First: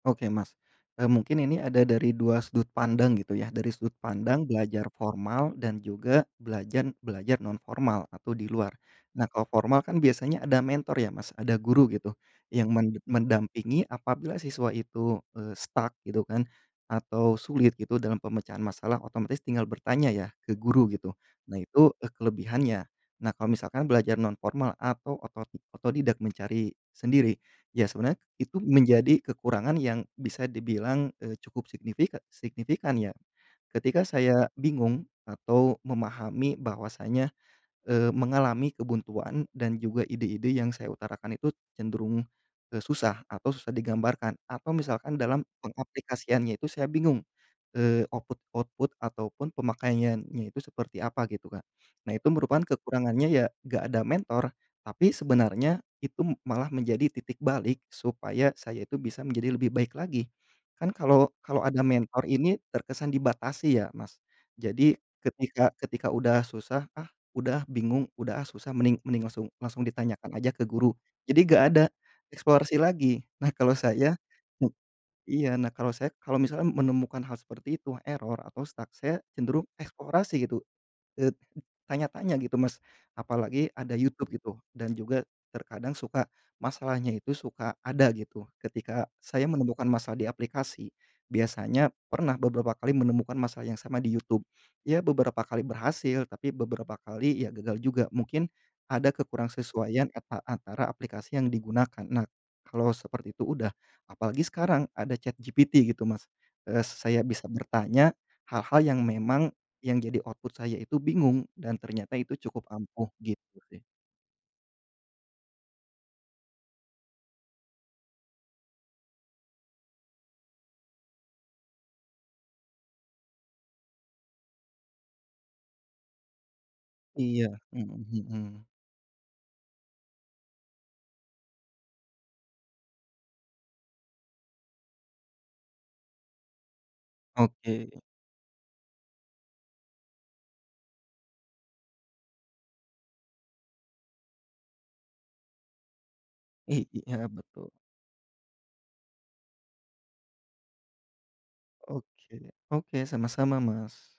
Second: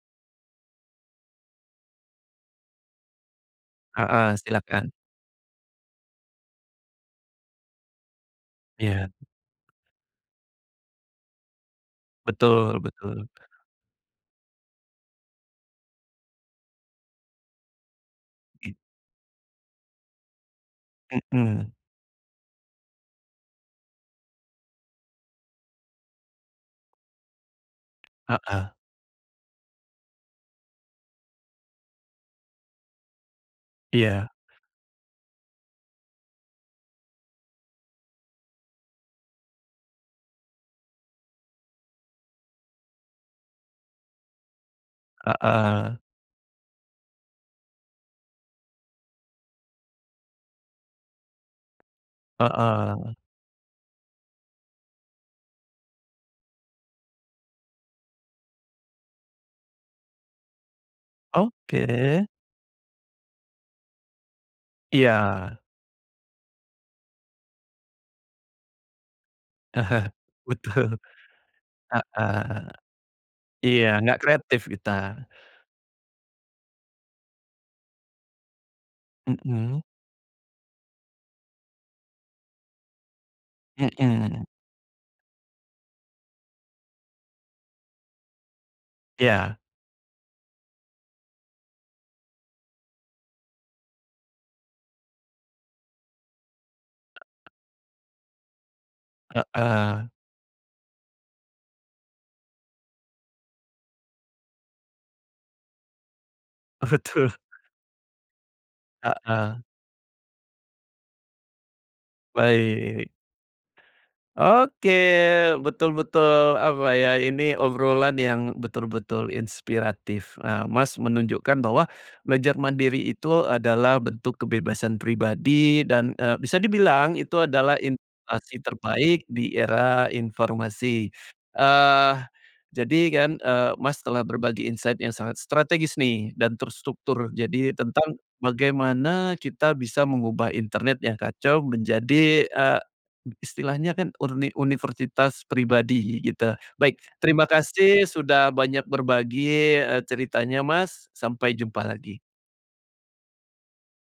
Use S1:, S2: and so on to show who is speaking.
S1: Oke Mas, eee, mungkin ini ada dari 2 sudut pandang gitu ya dari sudut
S2: Heeh,
S1: pandang belajar
S2: silakan.
S1: formal dan juga belajar belajar non formal atau di luar,
S2: Iya.
S1: nah kalau formal kan biasanya ada mentor ya Mas ada guru gitu yang
S2: Betul
S1: men
S2: betul.
S1: mendampingi apabila siswa itu, eee, stuck gitu kan, atau sulit gitu dalam pemecahan
S2: Oke.
S1: masalah otomatis tinggal bertanya ya ke guru gitu nah
S2: Mhm.
S1: itu, eee, kelebihannya, nah kalau misalkan belajar nonformal atau oto otodidak mencari sendiri, ya sebenarnya itu
S2: Heeh.
S1: menjadi kekurangan yang bisa dibilang, eee, cukup signifi signifikan ya, ketika
S2: Iya.
S1: saya bingung atau memahami bahwasanya, eee, mengalami kebuntuan dan juga ide-ide yang saya utarakan itu cenderung, eee, susah atau susah digambarkan atau misalkan dalam
S2: Heeh.
S1: pengaplikasiannya itu saya bingung, eee, output ke output ataupun pemakaiannya itu seperti apa gitu kan, nah itu merupakan
S2: Heeh.
S1: kekurangannya ya gak ada mentor tapi sebenarnya itu malah menjadi titik balik supaya saya itu bisa menjadi lebih baik lagi, kan kalau kalau ada
S2: Oke
S1: mentor
S2: deh.
S1: ini terkesan dibatasi ya Mas, jadi
S2: Iya.
S1: ketika ketika udah susah, ah, udah, ah, bingung udah, ah, susah mending mending langsung langsung ditanyakan aja ke guru
S2: Betul,
S1: jadi gak ada,
S2: heeh,
S1: eksplorasi lagi nah kalau
S2: iya
S1: saya
S2: gak kreatif
S1: mu
S2: entar.
S1: iya nah kalau saya kalau misalnya menemukan hal seperti itu error atau stuck saya cenderung
S2: Mhm.
S1: eksplorasi gitu, eee, tanya-tanya gitu Mas, apalagi ada YouTube
S2: Mhm.
S1: gitu dan juga terkadang suka masalahnya itu suka ada gitu ketika saya
S2: Ya.
S1: menemukan masalah di aplikasi, biasanya pernah beberapa kali menemukan masalah yang sama di YouTube, ya beberapa kali berhasil tapi beberapa kali ya gagal juga mungkin ada
S2: Heeh.
S1: kekurangsesuaian eta antara aplikasi yang digunakan nah, kalau seperti itu udah, apalagi sekarang ada ChatGPT gitu Mas, eee,
S2: Oh
S1: saya
S2: betul.
S1: bisa bertanya, hal-hal yang memang,
S2: Heeh.
S1: yang jadi output saya itu bingung dan ternyata itu cukup
S2: Baik.
S1: ampuh gitu sih.
S2: Oke betul betul apa ya ini obrolan yang betul-betul inspiratif nah Mas menunjukkan bahwa, belajar mandiri itu adalah bentuk kebebasan pribadi dan, eee, bisa dibilang itu
S1: Iya,
S2: adalah
S1: mhm mhm.
S2: inovasi terbaik di era informasi, eee, jadi kan, eee, Mas telah berbagi insight yang sangat strategis nih dan terstruktur jadi
S1: Oke.
S2: tentang bagaimana kita bisa mengubah internet yang kacau menjadi, eee, istilahnya kan urni universitas pribadi gitu baik
S1: Iya
S2: terima
S1: betul.
S2: kasih sudah banyak berbagi, eee, ceritanya Mas sampai jumpa lagi.
S1: Oke oke sama-sama, Mas.